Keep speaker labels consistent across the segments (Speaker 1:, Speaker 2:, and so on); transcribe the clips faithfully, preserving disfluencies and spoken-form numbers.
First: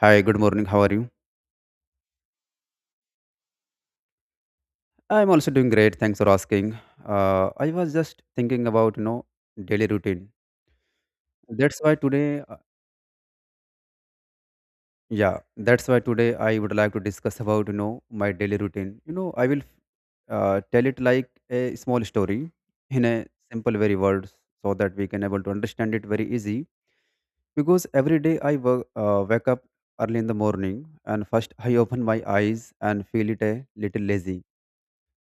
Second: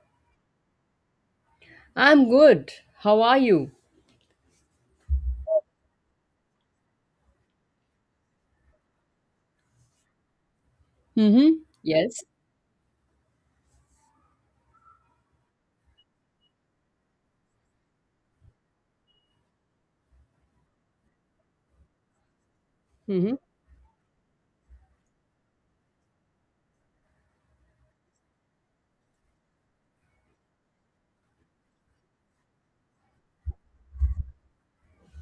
Speaker 1: Hi, good morning. How are you?
Speaker 2: I'm good. How are you?
Speaker 1: I'm also doing great. Thanks for asking. Uh, I was just thinking about, you know, daily routine.
Speaker 2: Mm-hmm.
Speaker 1: That's why
Speaker 2: Yes.
Speaker 1: today, uh, yeah, that's why today I would like to discuss about, you know, my daily routine. You know, I will uh, tell it like a small story in a
Speaker 2: Mm-hmm.
Speaker 1: simple, very words so that we can able to understand it very easy. Because every day I wo- uh, wake up early in the morning and first I open my eyes and feel it a little lazy.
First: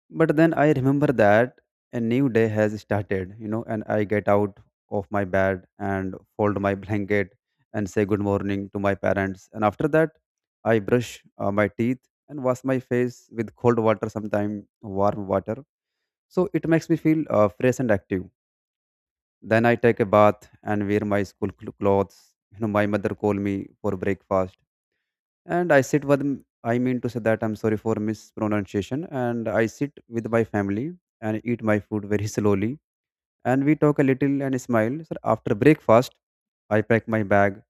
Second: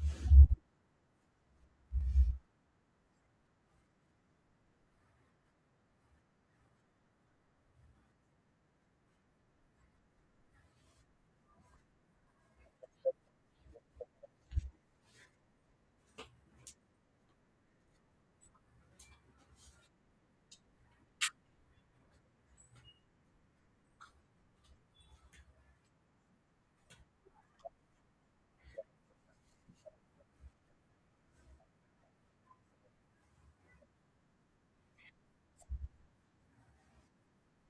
Speaker 1: But then I remember that a new day has started, you know, and I get out of my bed and fold my blanket and say good morning to my parents. And after that, I brush uh, my teeth and wash my face with cold water, sometimes warm water. So it makes me feel uh, fresh and active. Then I take a bath and wear my school cl- clothes. You know, my mother call me for breakfast and I sit with I mean to say that I'm sorry for mispronunciation, and I sit with my family and eat my food very slowly, and we talk a little and smile. So after breakfast I pack my bag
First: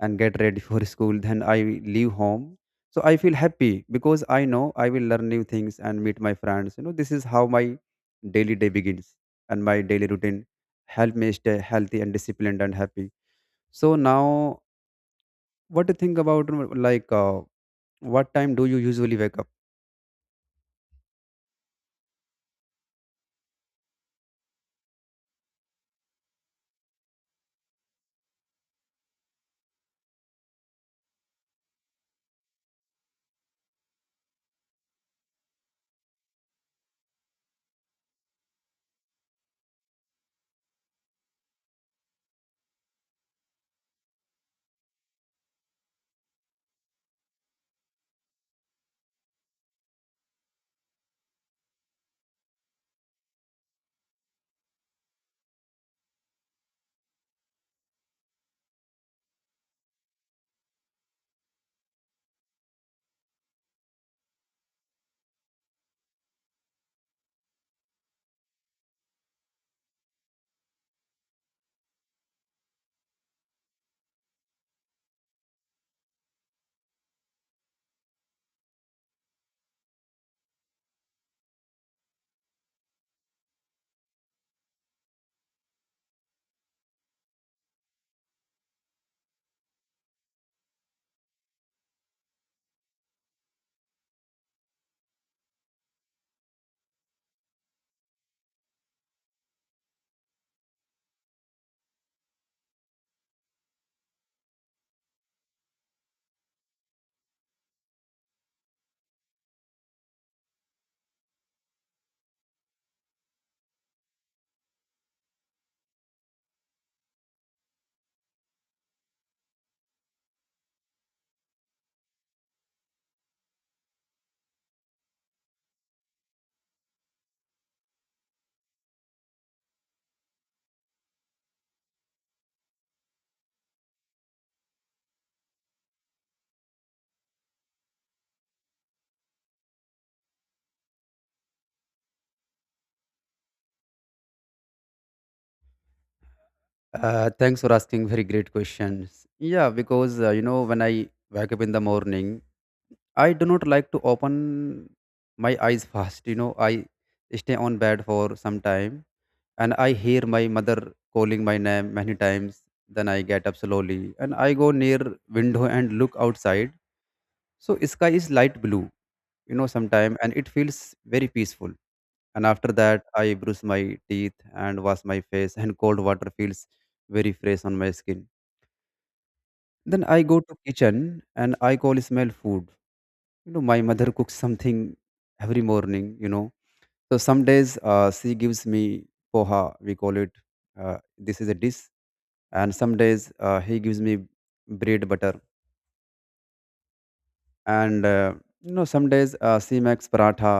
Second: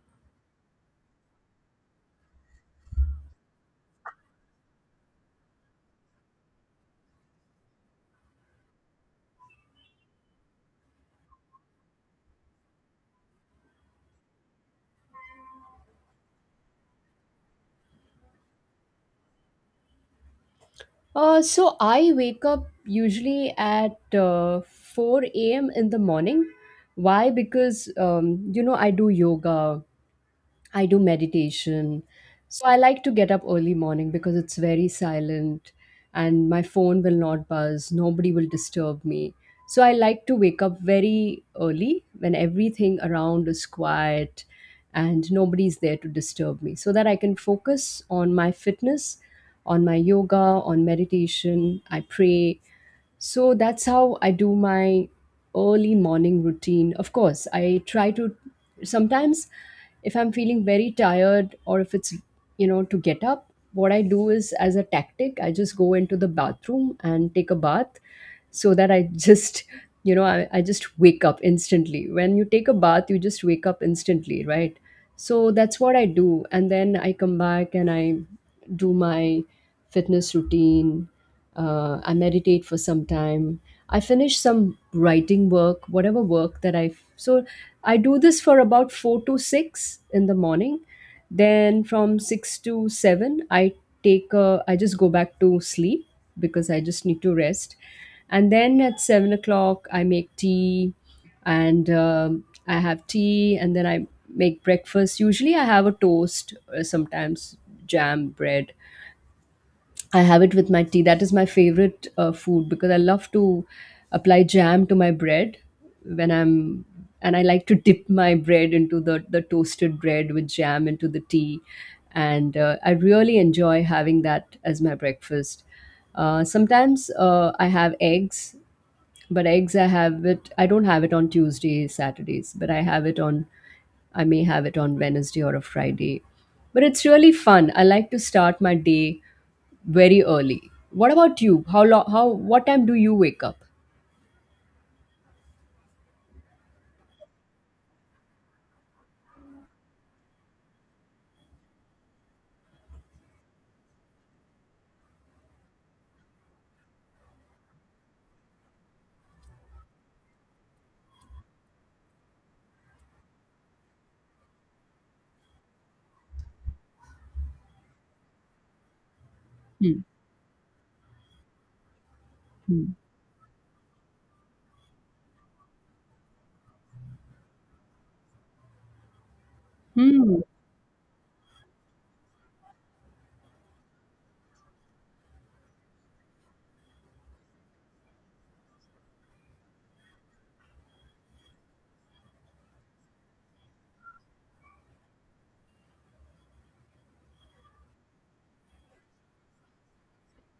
Speaker 1: and get ready for school, then I leave home. So I feel happy because I know I will learn new things and meet my friends. You know, this is how my daily day begins, and my daily routine help me stay healthy and disciplined and happy. So now, what do you think about uh, like uh, what time do you usually wake up?
Speaker 2: Uh, so I wake up usually at uh, four a m in the morning. Why? Because, um, you know, I do yoga. I do meditation. So I like to get up early morning because it's very silent and my phone will not buzz, nobody will disturb me. So I like to wake up very early when everything around is quiet and nobody's there to disturb me so that I can focus on my fitness, on my yoga, on meditation. I pray. So that's how I do my early morning routine. Of course, I try to sometimes if I'm feeling very tired or if it's, you know, to get up, what I do is as a tactic, I just go into the bathroom and take a bath so that I just, you know, I, I just wake up instantly. When you take a bath, you just wake up instantly, right? So that's what I do. And then I come back and I do my fitness routine. Uh, I meditate for some time. I finish some writing work, whatever work that I. So I do this for about four to six in the morning, then from six to seven, I take a, I just go back to sleep because I just need to rest. And then at seven o'clock, I make tea and um, I have tea and then I make breakfast. Usually I have a toast, uh, sometimes jam, bread, I have it with my tea. That is my favorite uh, food because I love to apply jam to my bread when I'm, and I like to dip my bread into the the toasted bread with jam into the tea, and uh, I really enjoy having that as my breakfast. Uh, sometimes uh, I have eggs, but eggs I have it. I don't have it on Tuesdays, Saturdays, but I have it on. I may have it on Wednesday or a Friday, but it's really fun. I like to start my day very early. What about you? How long? How? What time do you wake up?
Speaker 1: Uh, thanks for asking. Very great questions. Yeah, because uh, you know, when I wake up in the morning, I do not like to open my eyes fast. You know, I stay on bed for some time, and I hear my mother calling my name many times. Then I get up slowly and I go near window and look outside. So sky is light blue, you know,
Speaker 2: Hmm.
Speaker 1: sometime, and it feels very peaceful. And after
Speaker 2: Hmm.
Speaker 1: that I brush my teeth and wash my face, and cold water feels very fresh on my skin. Then I
Speaker 2: Hmm.
Speaker 1: go to kitchen and I call smell food. You know, my mother cooks something every morning, you know. So some days uh, she gives me poha, we call it, uh, this is a dish. And some days uh, he gives me bread butter, and uh, you know, some days uh, she makes paratha,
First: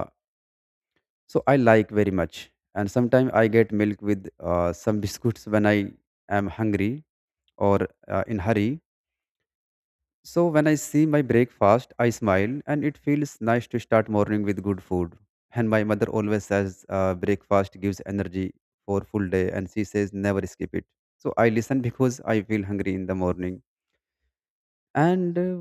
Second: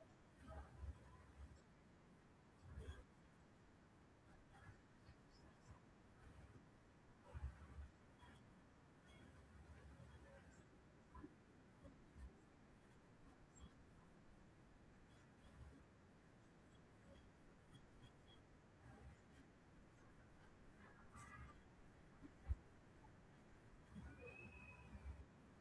Speaker 1: so I like very much. And sometimes I get milk with uh, some biscuits when I am hungry or uh, in hurry. So when I see my breakfast I smile, and it feels nice to start morning with good food. And my mother always says uh, breakfast gives energy for full day, and she says never skip it. So I listen because I feel hungry in the morning. And uh,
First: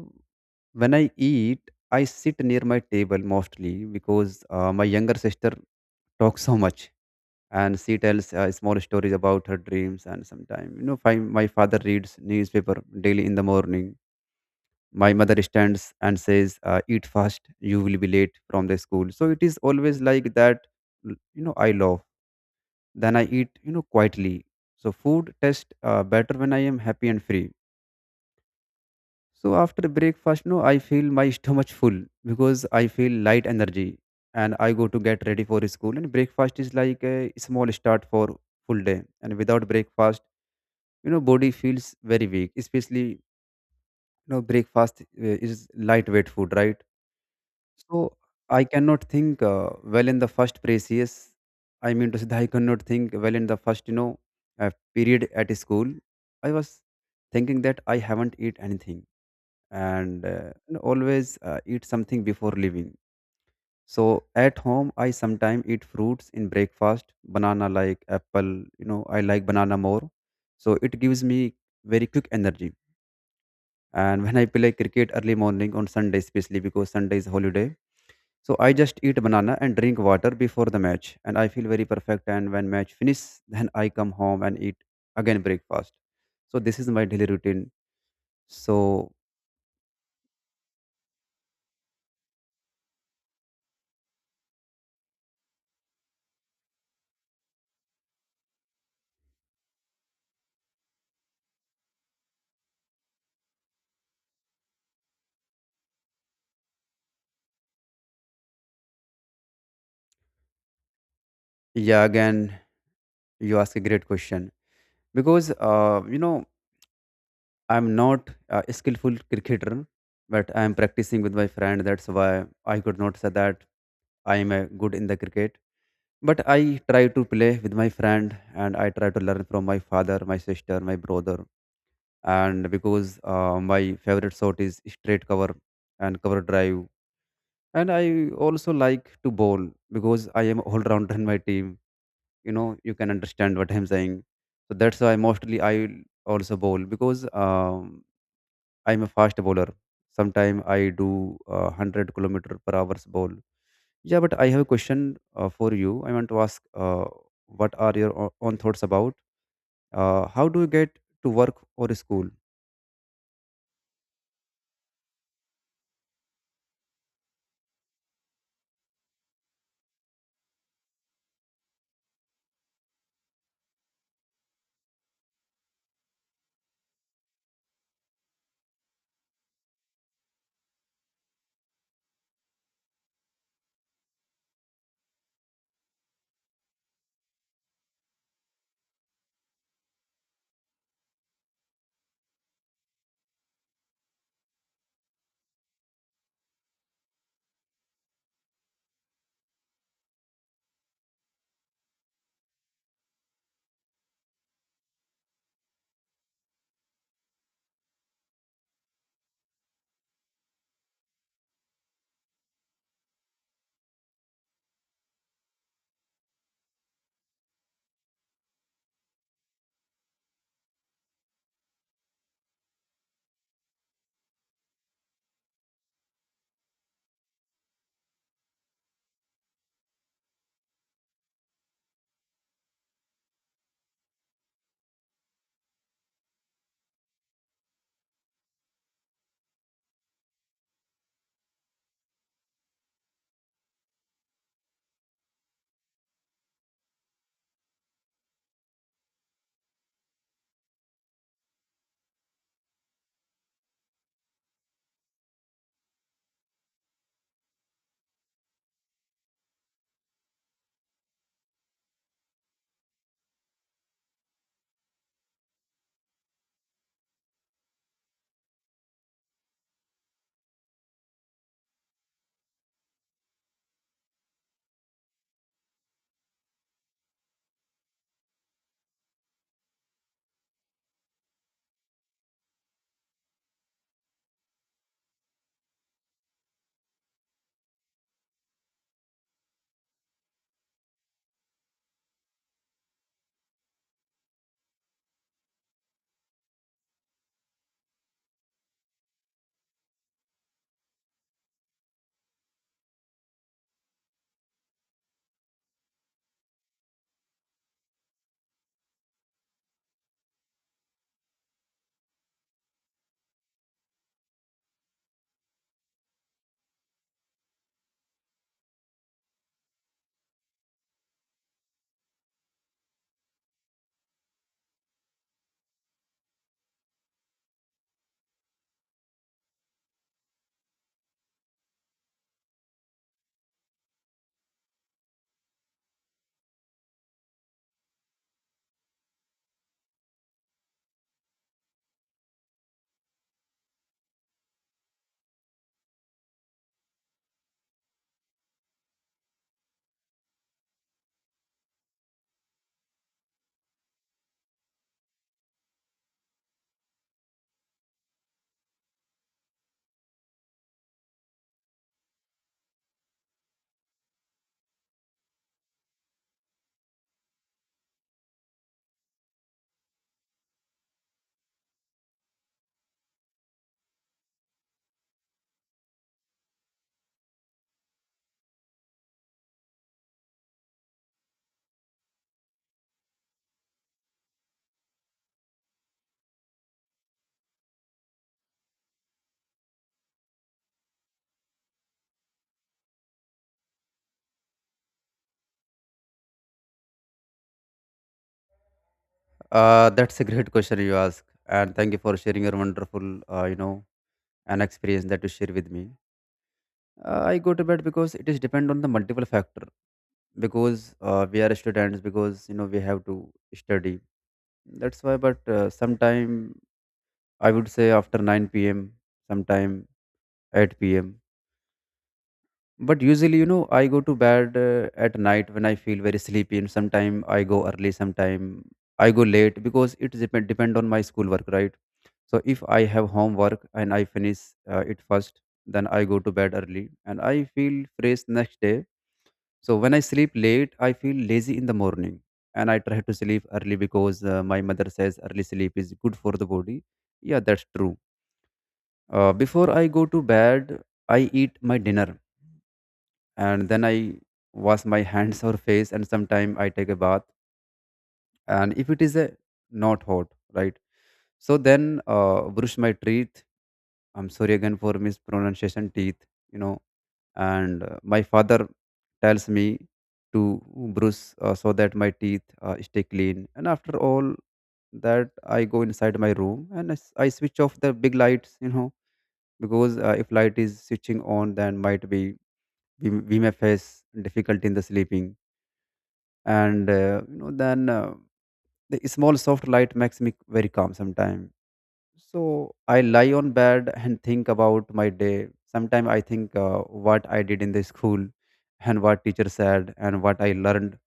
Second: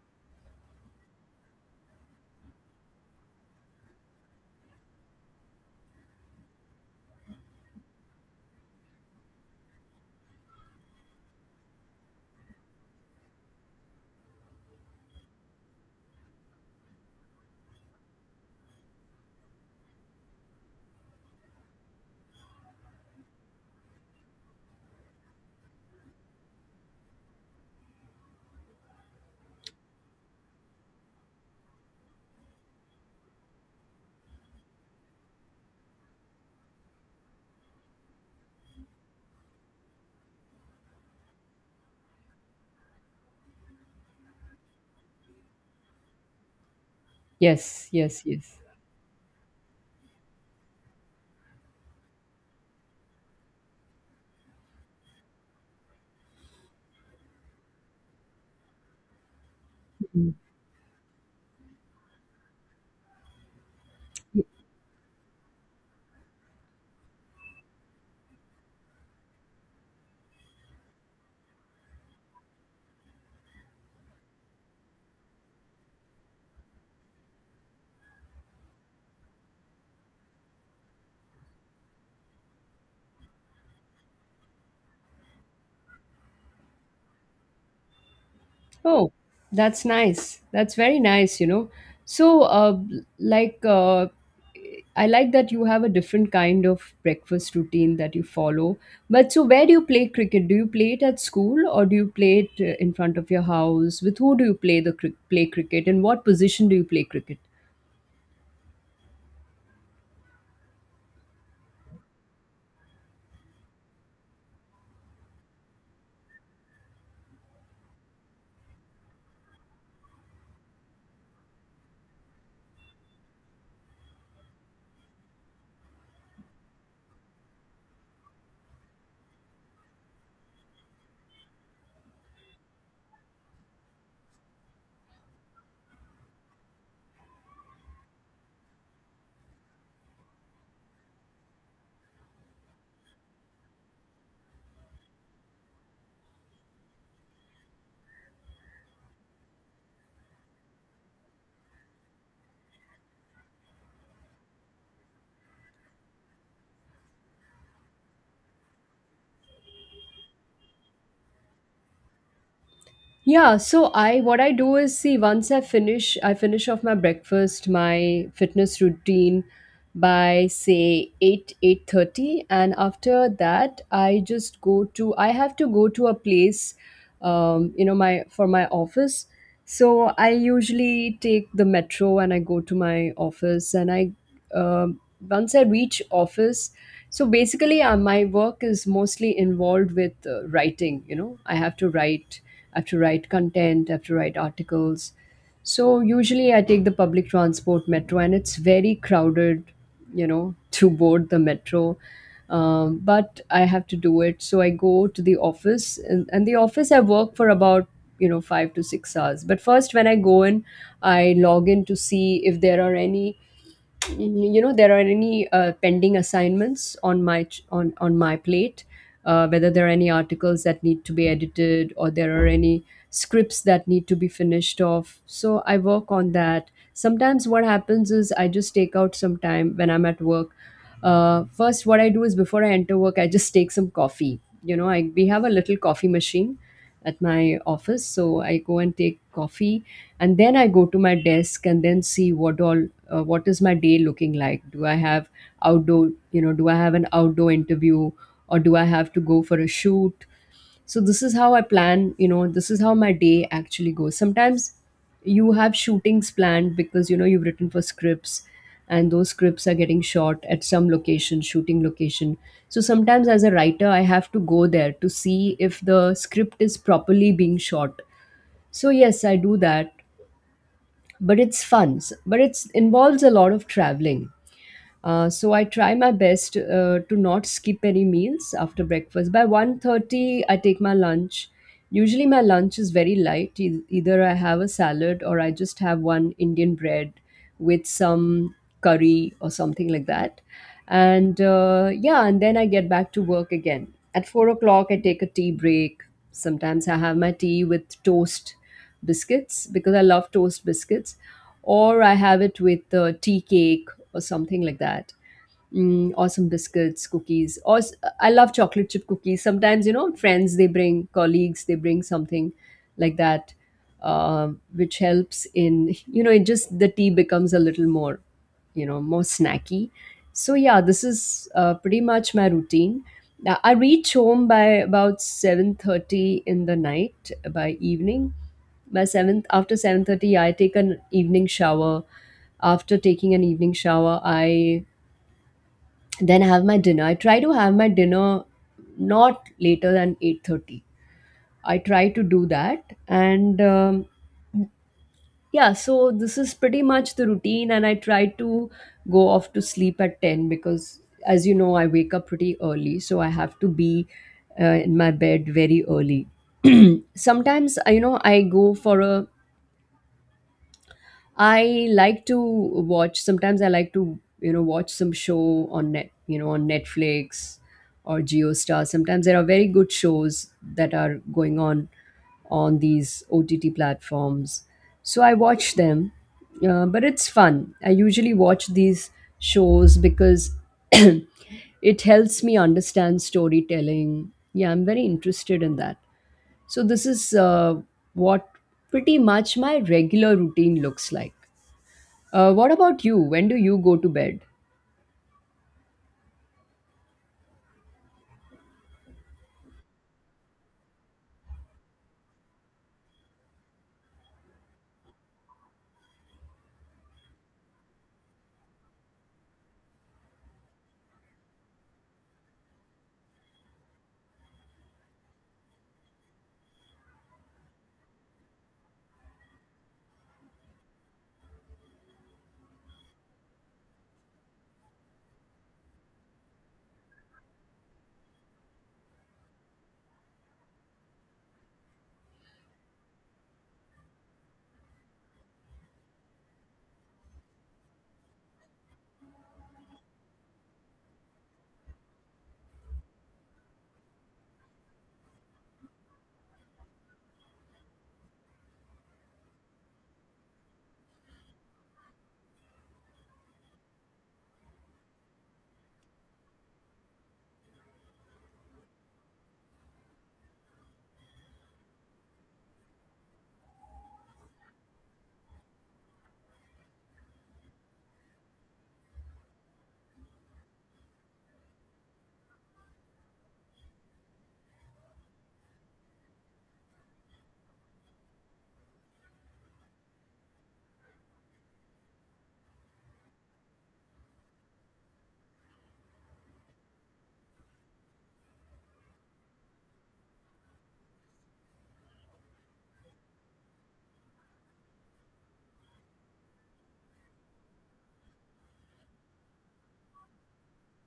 Speaker 1: when I eat, I sit near my table mostly because uh, my younger sister talks so much, and she tells uh, small stories about her dreams. And sometimes, you know, fi- my father reads newspaper daily in the morning. My mother stands and says uh, eat fast, you will be late from the school. So it is always like that. L- you know, I love. Then I eat, you know, quietly. So food tastes uh, better when I am happy and free. So after breakfast, no, I feel my stomach full because I feel light energy, and I go to get ready for school. And breakfast is like a small start for full day, and without breakfast, you know, body feels very weak, especially, you know, breakfast uh, is lightweight food, right?
Speaker 2: Yes,
Speaker 1: So
Speaker 2: yes, yes.
Speaker 1: I cannot think uh, well in the first precious I mean to say that I cannot think well in the first, you know, uh, period at school. I was thinking that I haven't eat anything, and
Speaker 2: Hmm.
Speaker 1: uh, you know, always uh, eat something before leaving. So at home I sometimes eat fruits in breakfast, banana, like apple. You know, I like banana more, so it gives me very quick energy. And when I play cricket early morning on Sunday, especially because Sunday is holiday, so I just eat banana and drink water before the match, and I feel very perfect. And when match finish, then I come home and eat again breakfast. So this is my daily routine.
Speaker 2: Oh,
Speaker 1: So
Speaker 2: that's nice. That's very nice, you know. So, uh, like, uh, I like that you have a different kind of breakfast routine that you follow. But so, where do you play cricket? Do you play it at school or do you play it uh, in front of your house? With who do you play the cri- play cricket? In what position do you play cricket?
Speaker 1: yeah, again you ask a great question. Because uh, you know, I'm not a skillful cricketer, but I'm practicing with my friend. That's why I could not say that I am a good in the cricket. But I try to play with my friend, and I try to learn from my father, my sister, my brother. And because uh, my favorite shot is straight cover and cover drive. And I also like to bowl because I am all rounder in my team. You know, you can understand what I'm saying. So that's why mostly I also bowl because um I'm a fast bowler. Sometime I do uh, one hundred kilometer per hours bowl. Yeah, but I have a question uh, for you. I want to ask, uh, what are your o- own thoughts about? Uh, how do you get to work or school?
Speaker 2: Yeah, so I what I do is see once I finish I finish off my breakfast, my fitness routine by say eight eight thirty, and after that I just go to I have to go to a place um you know my for my office. So I usually take the metro and I go to my office and I um once I reach office, so basically uh, my work is mostly involved with uh, writing, you know. I have to write, I have to write content, I have to write articles. So usually I take the public transport metro and it's very crowded, you know, to board the metro. Um, but I have to do it. So I go to the office, and, and the office I work for about, you know, five to six hours. But first when I go in, I log in to see if there are any, you know, there are any uh, pending assignments on my ch- on on my plate, uh, whether there are any articles that need to be edited or there are any scripts that need to be finished off, so I work on that. Sometimes what happens is I just take out some time when I'm at work. Uh, first what I do is before I enter work I just take some coffee, you know. I, we have a little coffee machine at my office. So I go and take coffee, and then I go to my desk and then see what all uh, what is my day looking like. Do I have outdoor, you know, do I have an outdoor interview, or do I have to go for a shoot? So this is how I plan, you know, this is how my day actually goes. Sometimes you have shootings planned because you know you've written for scripts and those scripts are getting shot at some location shooting location, so sometimes as a writer I have to go there to see if the script is properly being shot. So yes, I do that, but it's fun. S- but it's involves a lot of traveling. Uh, so I try my best uh, to not skip any meals after breakfast. By one thirty, I take my lunch. Usually, my lunch is very light. E- Either I have a salad or I just have one Indian bread with some curry or something like that. And uh, yeah, and then I get back to work again. At four o'clock, I take a tea break. Sometimes I have my tea with toast biscuits because I love toast biscuits, or I have it with uh, tea cake or something like that, mm, or some biscuits, cookies. Or s- I love chocolate chip cookies. Sometimes you know, friends they bring, colleagues they bring something like that, uh, which helps in you know, it just the tea becomes a little more, you know, more snacky. So yeah, this is uh, pretty much my routine. Now, I reach home by about seven thirty in the night, by evening, by seventh, after seven thirty I take an evening shower. After taking an evening shower, I then have my dinner. I try to have my dinner not later than eight thirty. I try to do that, and um, yeah, so this is pretty much the routine, and I try to go off to sleep at ten because as you know I wake up pretty early, so I have to be uh, in my bed very early. Sometimes uh, you know I go for a, I like to watch sometimes I like to, you know, watch some show on net, you know, on Netflix or JioStar. Sometimes there are very good shows that are going on on these O T T platforms. So I watch them. Uh, but it's fun. I usually watch these shows because it helps me understand storytelling. Yeah, I'm very interested in that. So this is uh, what pretty much my regular routine looks like. Uh, what about you? When do you go to bed?
Speaker 1: Uh, that's a great question you ask, and thank you for sharing your wonderful, uh, you know, an experience that you share with me. Uh, I go to bed because it is depend on the multiple factor. Because uh, we are students, because you know we have to study. That's why. But uh, sometime I would say after nine p m, sometime eight p m. But usually, you know, I go to bed uh, at night when I feel very sleepy, and sometime I go early, sometime I go late because it depend depend on my schoolwork, right? So if I have homework and I finish uh, it first, then I go to bed early and I feel fresh next day. So when I sleep late, I feel lazy in the morning, and I try to sleep early because uh, my mother says early sleep is good for the body. Yeah, that's true. Uh, before I go to bed, I eat my dinner and then I wash my hands or face, and sometimes I take a bath. And if it is a not hot, right? So then uh, brush my teeth. I'm sorry again for mispronunciation, teeth, you know. And uh, my father tells me to brush uh, so that my teeth uh, stay clean. And after all that, I go inside my room and I s I I switch off the big lights, you know, because uh, if light is switching on, then might be we, we may face difficulty in the sleeping. And uh, you know, then uh, the small soft light makes me very calm sometimes. So I lie on bed and think about my day. Sometimes I think uh, what I did in the school and what teacher said and what I learned.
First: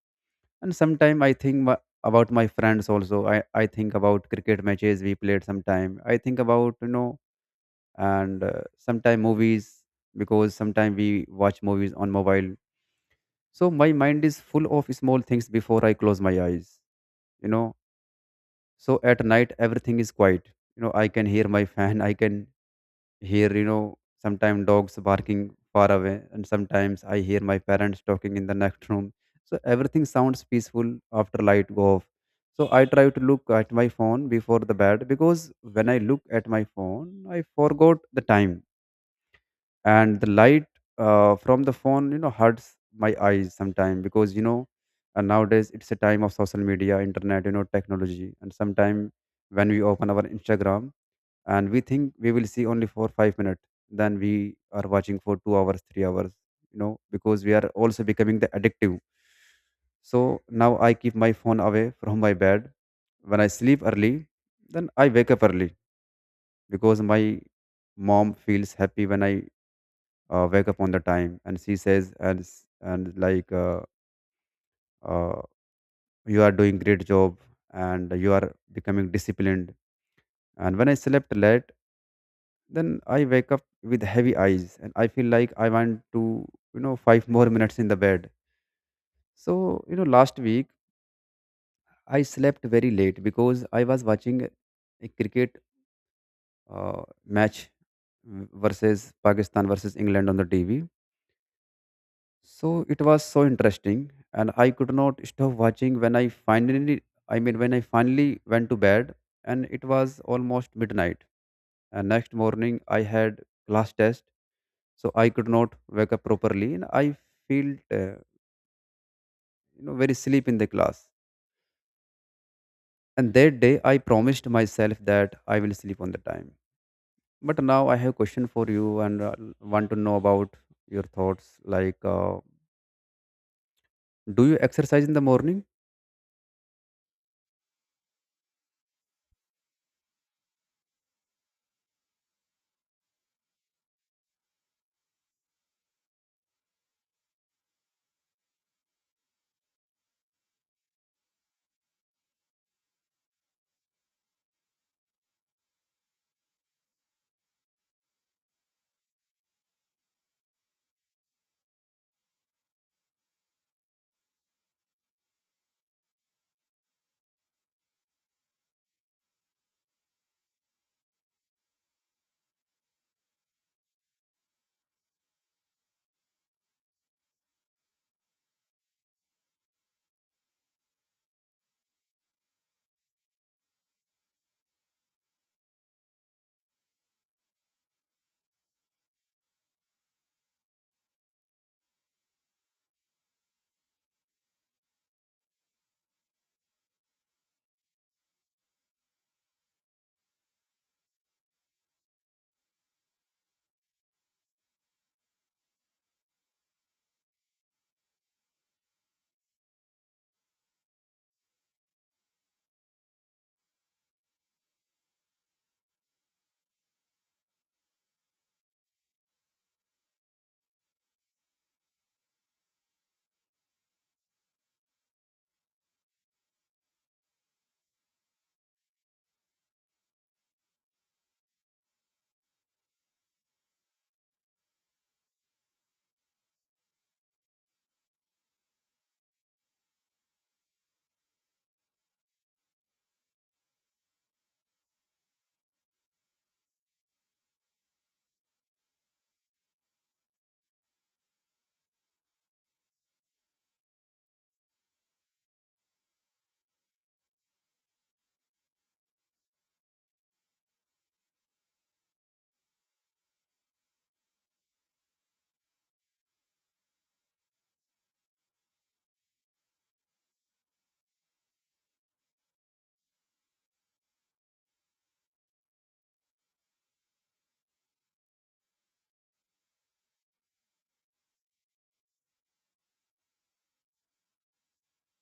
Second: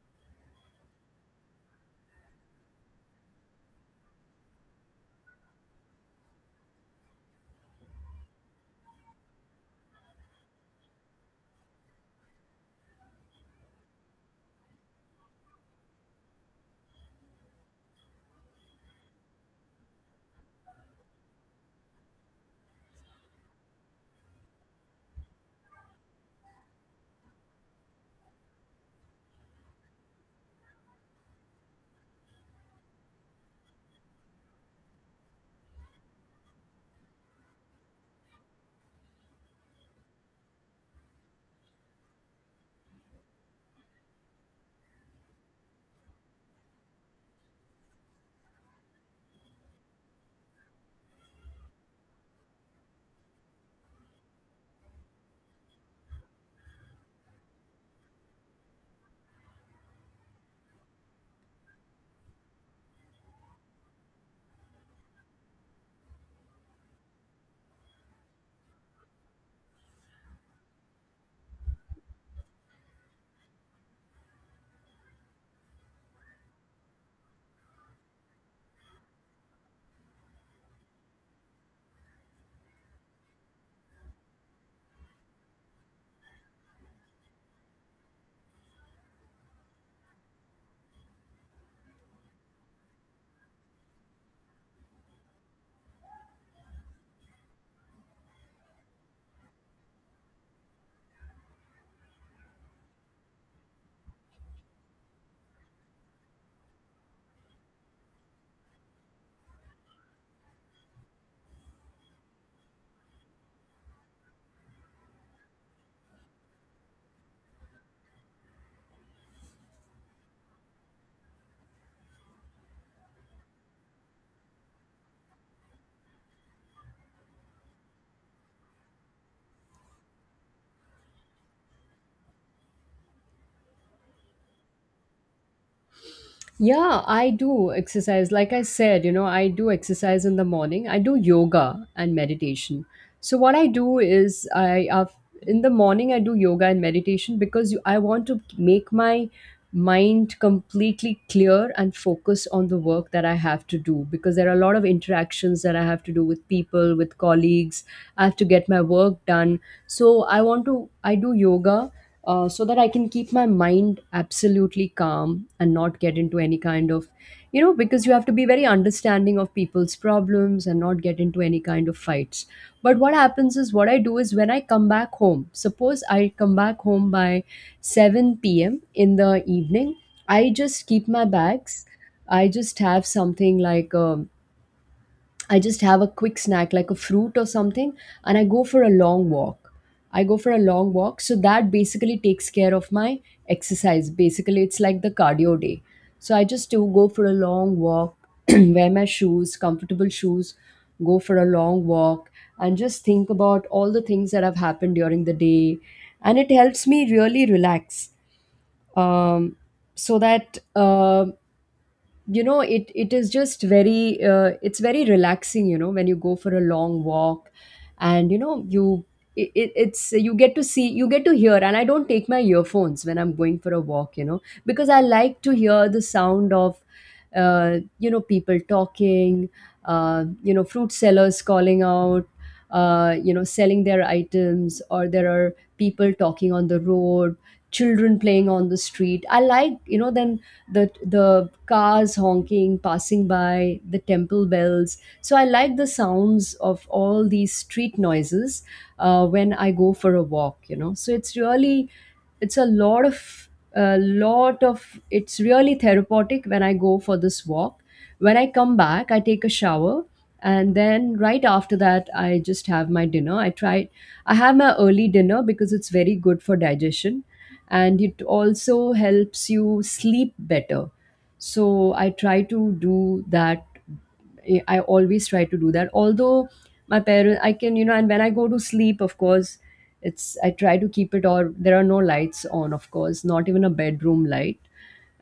Speaker 1: And sometimes I think wha- about my friends also. I, I think about cricket matches we played, sometime I think about, you know. And uh, sometime movies, because sometime we watch movies on mobile. So my mind is full of small things before I close my eyes, you know. So at night everything is quiet. You know, I can hear my fan, I can hear, you know, sometimes dogs barking far away, and sometimes I hear my parents talking in the next room. So everything sounds peaceful after light go off. So I try to look at my phone before the bed, because when I look at my phone I forgot the time, and the light uh, from the phone, you know, hurts my eyes sometimes, because, you know, and nowadays it's a time of social media, internet, you know, technology. And sometime when we open our Instagram, and we think we will see only for five minutes, then we are watching for two hours, three hours, you know, because we are also becoming the addictive. So now I keep my phone away from my bed. When I sleep early, then I wake up early because my mom feels happy when I uh, wake up on the time. And she says, and s- and like uh, uh, you are doing great job and you are becoming disciplined. And when I slept late, then I wake up with heavy eyes and I feel like I want to, you know, five more minutes in the bed. So, you know, last week I slept very late because I was watching a cricket uh, match, versus Pakistan versus England on the TV. So it was so interesting, and I could not stop watching. When I finally, I mean, when I finally went to bed, and it was almost midnight. And next morning, I had class test, so I could not wake up properly, and I felt, uh, you know, very sleep in the class. And that day, I promised myself that I will sleep on the time. But now I have a question for you, and uh, want to know about your thoughts. Like, uh, do you exercise in the morning?
Speaker 2: Yeah, I do exercise. Like I said, you know, I do exercise in the morning. I do yoga and meditation. So what I do is I af- in the morning I do yoga and meditation because you, I want to make my mind completely clear and focus on the work that I have to do because there are a lot of interactions that I have to do with people, with colleagues. I have to get my work done. So I want to I do yoga uh, so that I can keep my mind absolutely calm and not get into any kind of, you know, because you have to be very understanding of people's problems and not get into any kind of fights. But what happens is what I do is when I come back home, suppose I come back home by seven p m in the evening, I just keep my bags. I just have something like a I just have a quick snack like a fruit or something and I go for a long walk. I go for a long walk. So that basically takes care of my exercise. Basically, it's like the cardio day. So I just do go for a long walk, wear my shoes, comfortable shoes, go for a long walk and just think about all the things that have happened during the day. And it helps me really relax um, so that. um you know it it is just very uh, it's very relaxing, you know, when you go for a long walk. And you know you it, it- it's you get to see, you get to hear, and I don't take my earphones when I'm going for a walk, you know, because I like to hear the sound of uh, you know, people talking, uh, you know, fruit sellers calling out, uh, you know, selling their items, or there are people talking on the road, children playing on the street. I like, you know, them, the the cars honking passing by, the temple bells. So I like the sounds of all these street noises uh, when I go for a walk, you know. So it's really, it's a lot of, a lot of it's really therapeutic when I go for this walk. When I come back, I take a shower, and then right after that, I just have my dinner. i try I have my early dinner because it's very good for digestion, and it also helps you sleep better. So I try to do that. I I always try to do that. Although my parents, I can, you know, and when I go to sleep, of course, it's, I try to keep it, or there are no lights on, of course, not even a bedroom light.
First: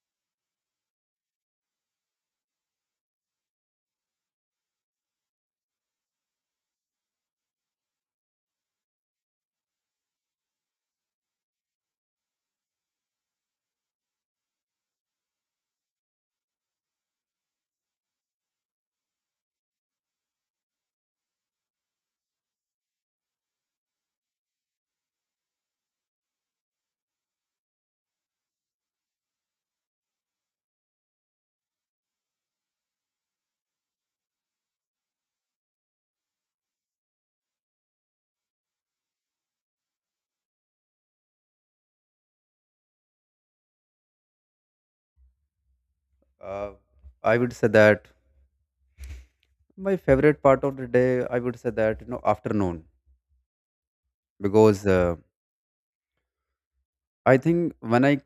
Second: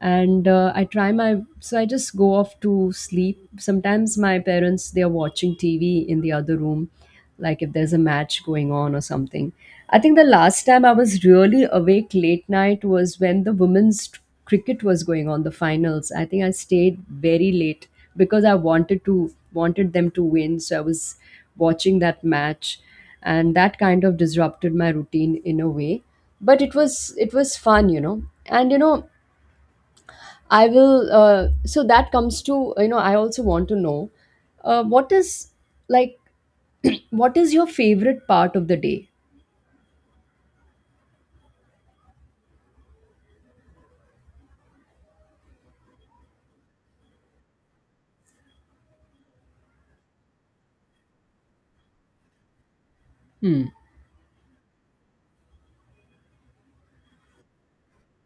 Speaker 2: And uh, I try my, so I just go off to sleep. Sometimes my parents, they are watching TV in the other room, like if there's a match going on or something. I think the last time I was really awake late night was when the women's t- cricket was going on, the finals. I think I stayed very late because I wanted to wanted them to win, so I was watching that match. And that kind of disrupted my routine in a way, but it was, it was fun, you know. And you know I will. Uh, so that comes to you know. I also want to know uh, what is, like what is your favorite part of the day?
Speaker 1: Uh, I would say that my favorite part of the day, I would say that, you know, afternoon,
Speaker 2: Hmm.
Speaker 1: because uh, I think when I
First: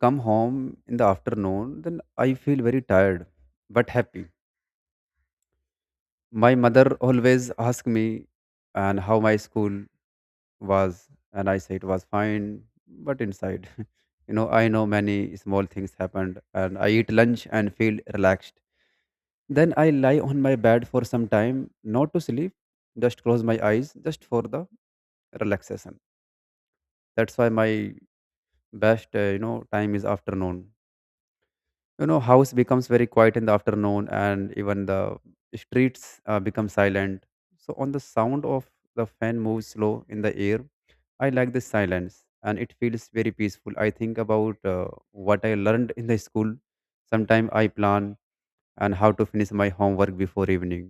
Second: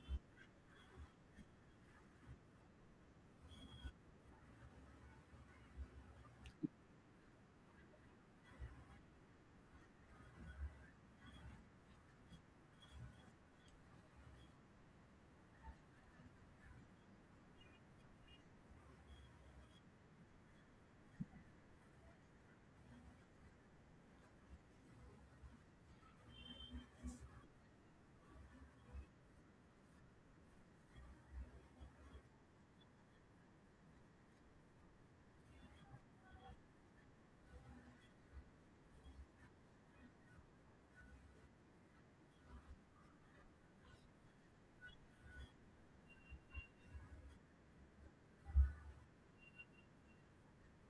Speaker 1: come home in the afternoon, then I feel very tired but happy. My mother always asked me and how my school was, and I say it was fine, but inside, you know, I know many small things happened, and I eat lunch and feel relaxed. Then I lie on my bed for some time, not to sleep, just close my eyes, just for the relaxation. That's why my best uh, you know time is afternoon. You know, house becomes very quiet in the afternoon, and even the streets uh, become silent. So on the sound of the fan moves slow in the air, I like this silence, and it feels very peaceful. I think about uh, what I learned in the school. Sometimes I plan and how to finish my homework before evening.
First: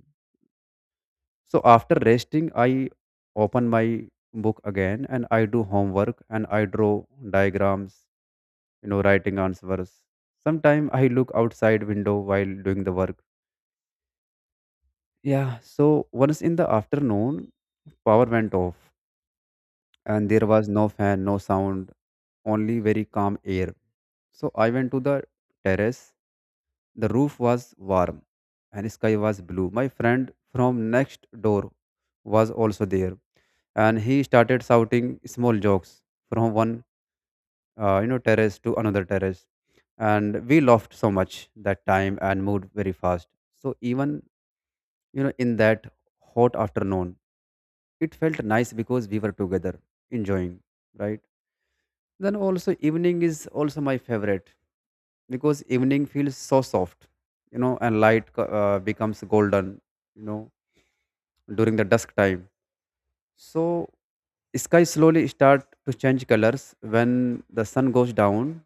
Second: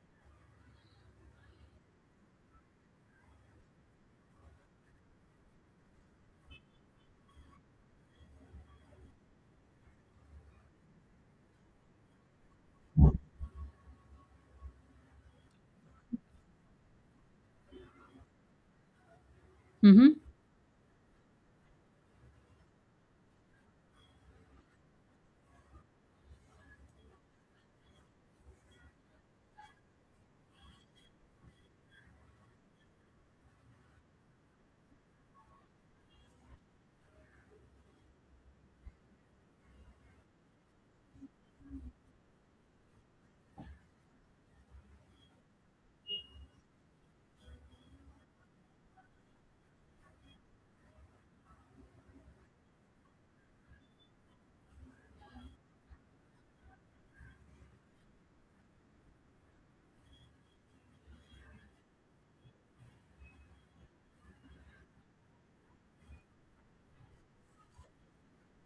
Speaker 1: So after resting, I open my book again, and I do homework, and I draw diagrams, you know, writing answers. Sometimes I look outside window while doing the work, yeah. So once in the afternoon, power went off,
Speaker 2: Mm-hmm.
Speaker 1: and there was no fan, no sound, only very calm air. So I went to the terrace. The roof was warm and sky was blue. My friend from next door was also there, and he started shouting small jokes from one uh, you know terrace to another terrace, and we laughed so much that time and moved very fast. So even, you know, in that hot afternoon, it felt nice because we were together enjoying, right? Then also evening is also my favorite, because evening feels so soft, you know, and light co- uh, becomes golden, you know, during the dusk time. So sky slowly start to change colors when the sun goes down.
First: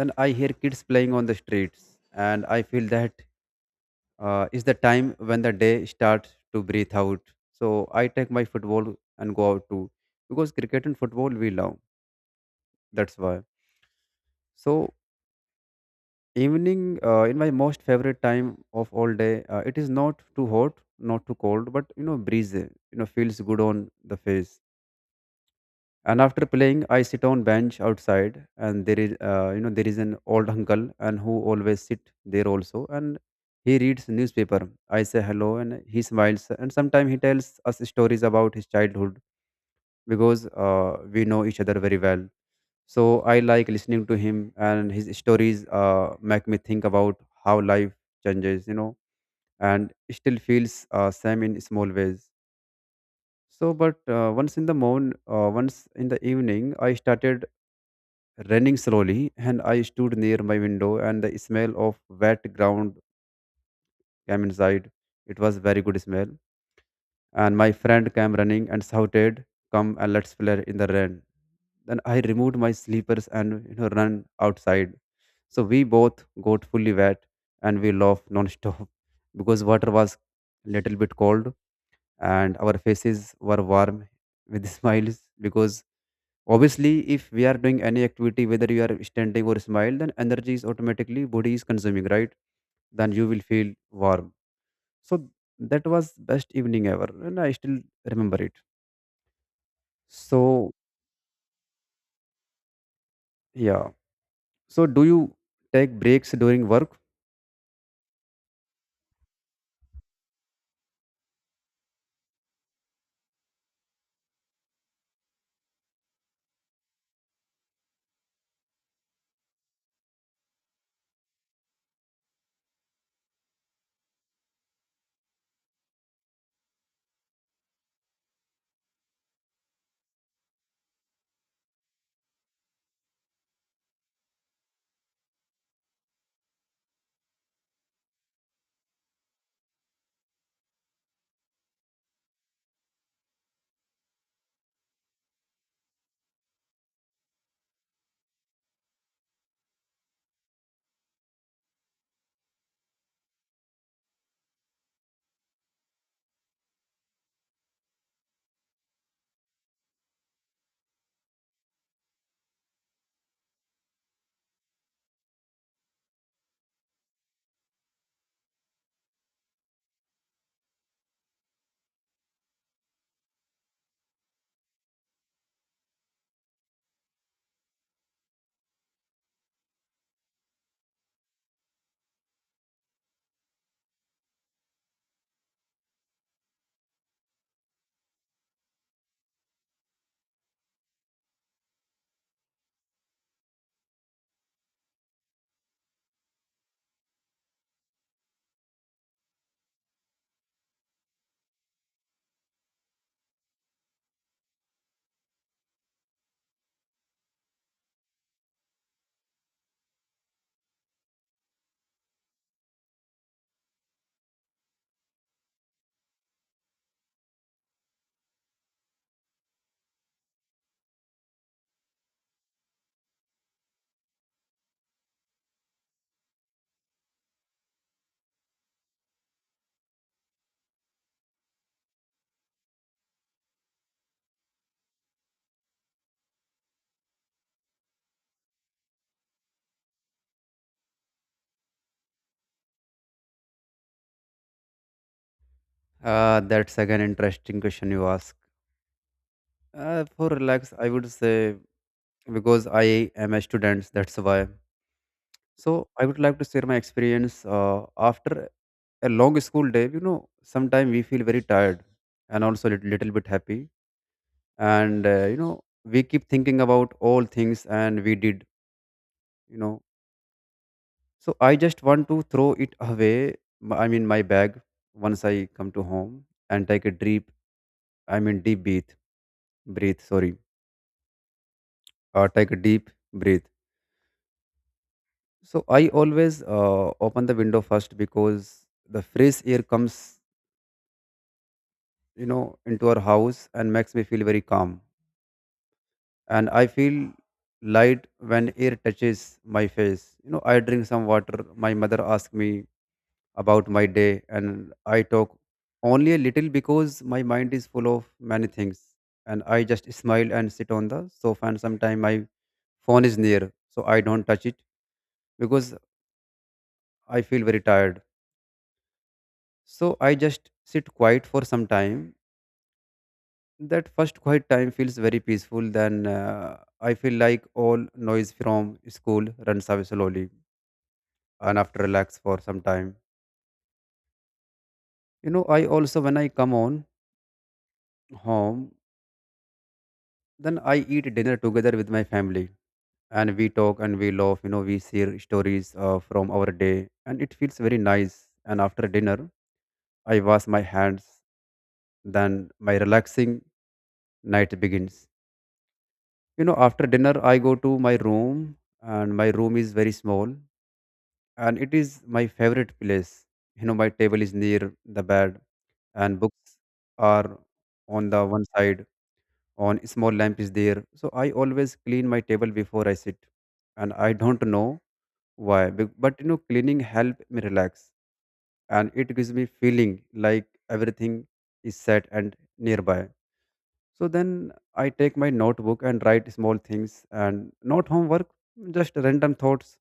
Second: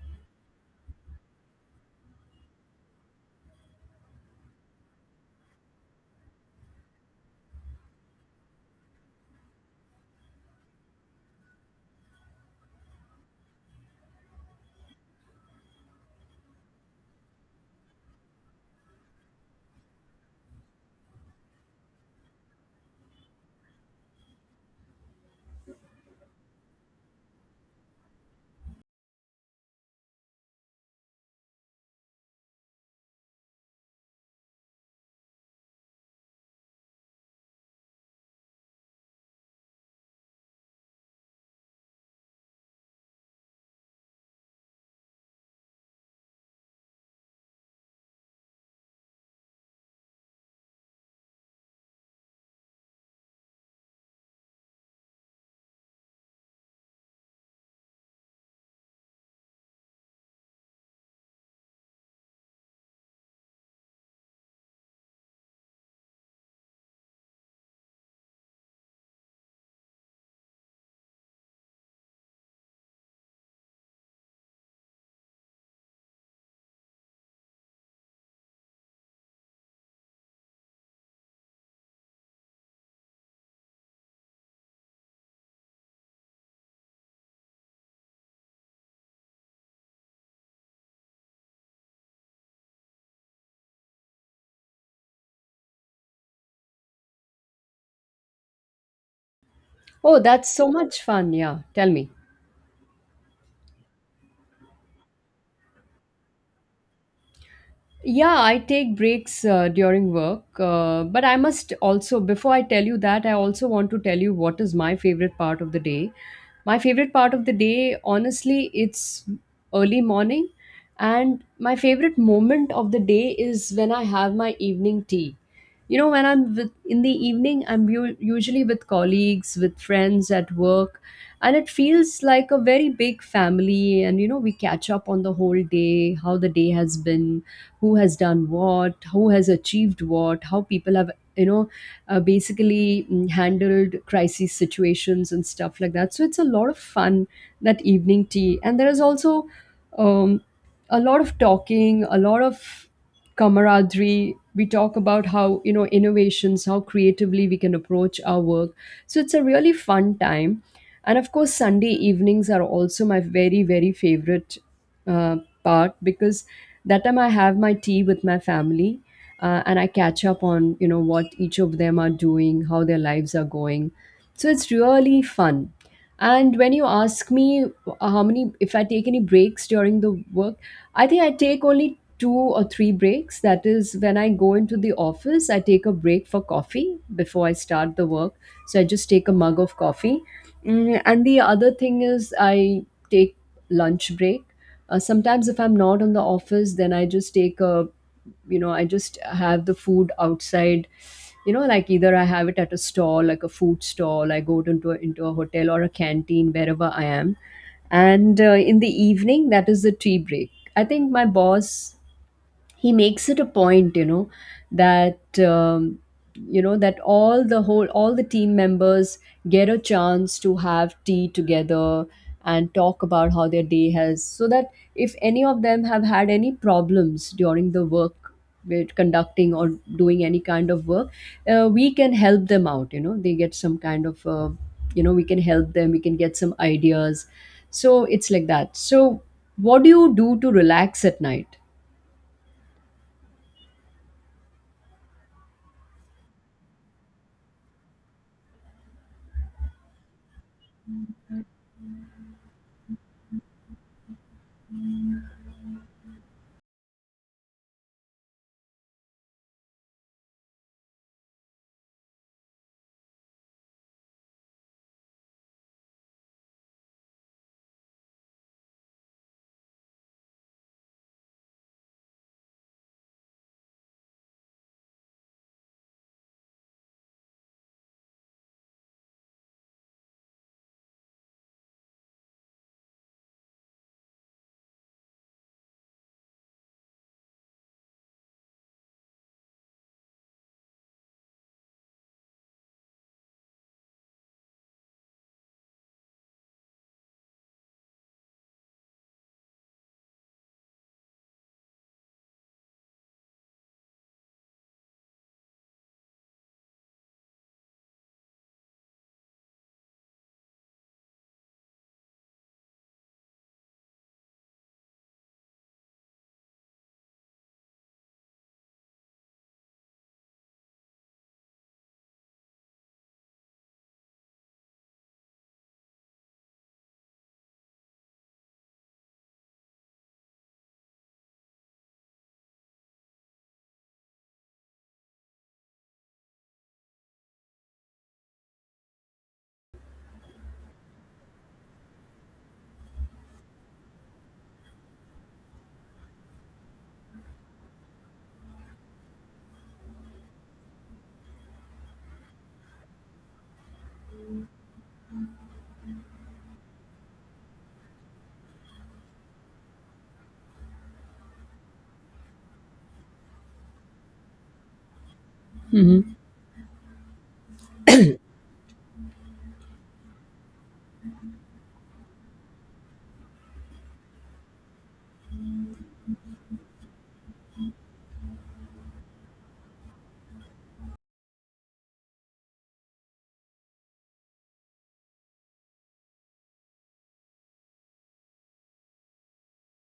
Speaker 1: Then I hear kids playing on the streets, and I feel that uh, is the time when the day starts to breathe out. So I take my football and go out too, because cricket and football we love. That's why. So evening uh, in my most favorite time of all day, uh, it is not too hot, not too cold, but you know breeze. You know feels good on the face. And after playing, I sit on bench outside, and there is, uh, you know, there is an old uncle and who always sit there also, and he reads newspaper. I say hello and he smiles, and sometimes he tells us stories about his childhood, because uh, we know each other very well. So I like listening to him, and his stories uh, make me think about how life changes, you know, and still feels uh, same in small ways. So but uh, once in the morning, uh, once in the evening, I started running slowly, and I stood near my window, and the smell of wet ground came inside. It was very good smell. And my friend came running and shouted, "Come and let's play in the rain." Then I removed my slippers and you know run outside. So we both got fully wet, and we laughed non-stop because water was little bit cold, and our faces were warm with smiles, because obviously, if we are doing any activity, whether you are standing or smile, then energy is automatically body is consuming, right? Then you will feel warm. So that was best evening ever, and I still remember it.
Speaker 2: Oh, that's
Speaker 1: So
Speaker 2: so much fun. Yeah, tell me.
Speaker 1: yeah. So do you take breaks during work?
Speaker 2: Yeah, I take breaks uh, during work, uh, but I must also, before I tell you that, I also want to tell you what is my favorite part of the day. My favorite part of the day, honestly, it's early morning, and my favorite moment of the day is when I have my evening tea. You know, when I'm with, in the evening, I'm u- usually with colleagues, with friends at work, and it feels like a very big family. And you know, we catch up on the whole day, how the day has been, who has done what, who has achieved what, how people have, you know, uh, basically mm, handled crisis situations and stuff like that. So it's a lot of fun, that evening tea. And there is also um, a lot of talking, a lot of camaraderie. We talk about how, you know, innovations, how creatively we can approach our work. So it's a really fun time. And of course, Sunday evenings are also my very, very favorite uh, part, because that time I have my tea with my family, uh, and I catch up on, you know, what each of them are doing, how their lives are going. So it's really fun. And when you ask me uh, how many, if I take any breaks during the work, I think I take only two or three breaks. That is, when I go into the office, I take a break for coffee before I start the work. So I just take a mug of coffee. Mm, and the other thing is, I take lunch break. Uh, sometimes, if I'm not in the office, then I just take a, you know, I just have the food outside, you know, like either I have it at a stall, like a food stall I go to, into a, into a hotel or a canteen, wherever I am. And uh, in the evening, that is the tea break. I think my boss, he makes it a point, you know, that um, you know, that all the whole all the team members get a chance to have tea together and talk about how their day has, so that if any of them have had any problems during the work with conducting or doing any kind of work, uh, we can help them out, you know. They get some kind of, uh, you know we can help them, we can get some ideas. So it's like that. So what do you do to relax at night?
Speaker 1: Uh, that's again interesting question you ask. Uh, for relax, I would say because I am a student, that's why. So I would like to share my experience uh, after a long school day. You know, sometimes we feel very tired, and also a little, little bit happy, and uh, you know we keep thinking about all things and we did, you know. So I just want to throw it away, m- I mean my bag, once I come to home, and take a deep, I mean deep breath, breathe, sorry, uh, take a deep breath. So I always uh, open the window first, because the fresh air comes, you know, into our house and makes me feel very calm. And I feel light when air touches my face. You know, I drink some water. My mother asks me about my day, and I talk only a little because my mind is full of many things. And I just smile and sit on the sofa. And sometimes my phone is near, so I don't touch it because I feel very tired. So I just sit quiet for some time. That first quiet time feels very peaceful. Then uh, I feel like all noise from school runs away slowly. And after relax for some time, you know, I also, when I come on home, then I eat dinner together with my family, and we talk and we laugh. You know, we share stories uh, from our day, and it feels very nice. And after dinner, I wash my hands. Then my relaxing night begins. You know, after dinner, I go to my room, and my room is very small, and it is my favorite place. You know, my table is near the bed, and books are on the one side. On small lamp is there, so I always clean my table before I sit. And I don't know why be- but you know cleaning help me relax, and it gives me feeling like everything is set and nearby. So then I take my notebook and write small things, and not homework, just random thoughts,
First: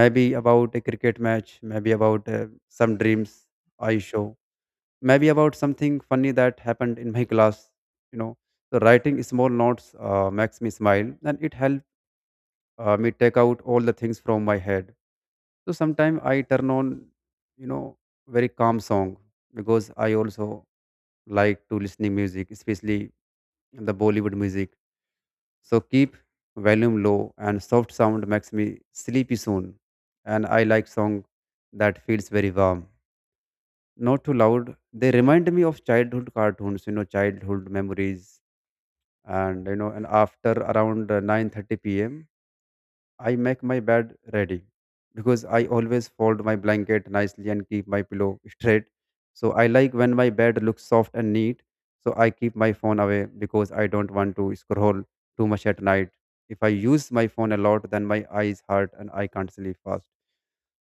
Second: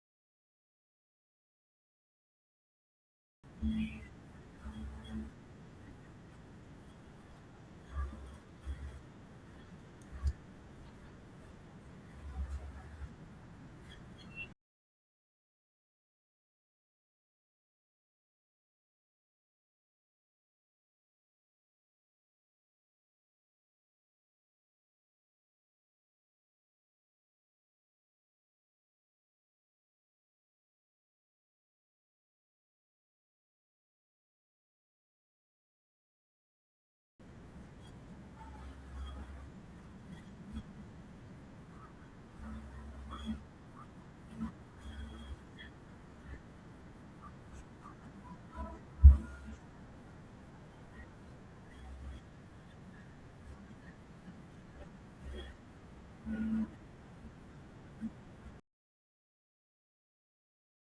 Speaker 1: maybe about a cricket match, maybe about uh, some dreams I show, maybe about something funny that happened in my class, you know. So writing small notes uh, makes me smile, and it helps uh, me take out all the things from my head. So sometimes I turn on, you know, very calm song, because I also like to listening music, especially the Bollywood music. So keep volume low, and soft sound makes me sleepy soon. And I like song that feels very warm. Not too loud. They remind me of childhood cartoons, you know, childhood memories. And you know, and after around uh, nine thirty p m, I make my bed ready, because I always fold my blanket nicely and keep my pillow straight. So I like when my bed looks soft and neat. So I keep my phone away because I don't want to scroll too much at night. If I use my phone a lot, then my eyes hurt and I can't sleep fast.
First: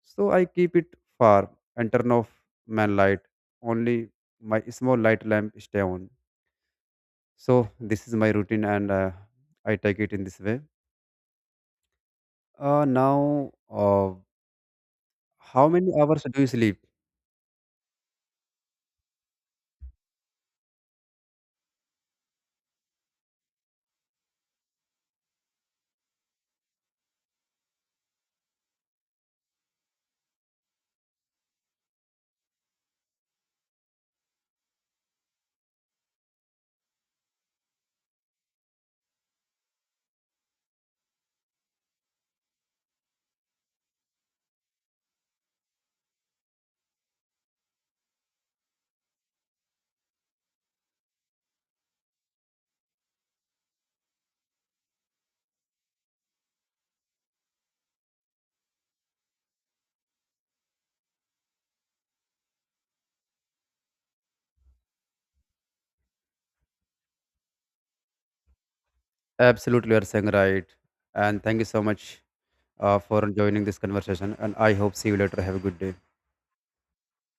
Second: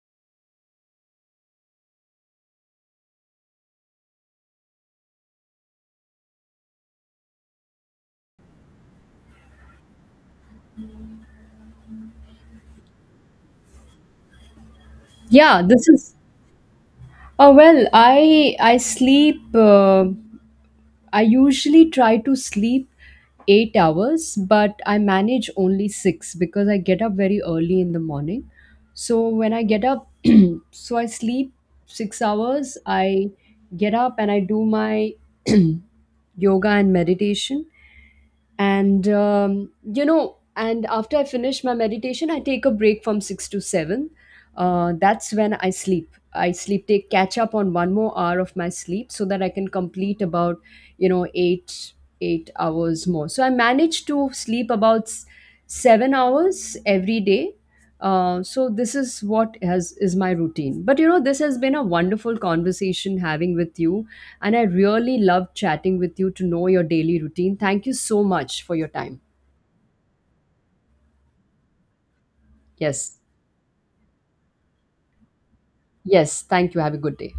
Speaker 1: So I keep it far and turn off my light. Only my small light lamp stay on. So this is my routine, and uh, I take it in this way. Uh, now, uh,
Speaker 2: Yeah,
Speaker 1: how
Speaker 2: this
Speaker 1: many
Speaker 2: is,
Speaker 1: hours do you sleep?
Speaker 2: oh well, I I sleep, uh, I usually try to sleep eight hours, but I manage only six because I get up very early in the morning. So when I get up, so I sleep six hours, I get up and I do my yoga and meditation. And um, you know, and after I finish my meditation, I take a break from six to seven. Uh, that's when I sleep. I sleep take Catch up on one more hour of my sleep, so that I can complete about, you know, eight eight hours more. So I manage to sleep about s- seven hours every day. Uh, so this is what has is my routine. But you know, this has been a wonderful conversation having with you, and I really loved chatting with you to know your daily routine. Thank you so much for your time.
Speaker 1: Absolutely, you're saying right. And thank you so much uh,
Speaker 2: Yes.
Speaker 1: for joining this conversation. And I hope see you later. Have a good day.
Speaker 2: Yes. Thank you. Have a good day.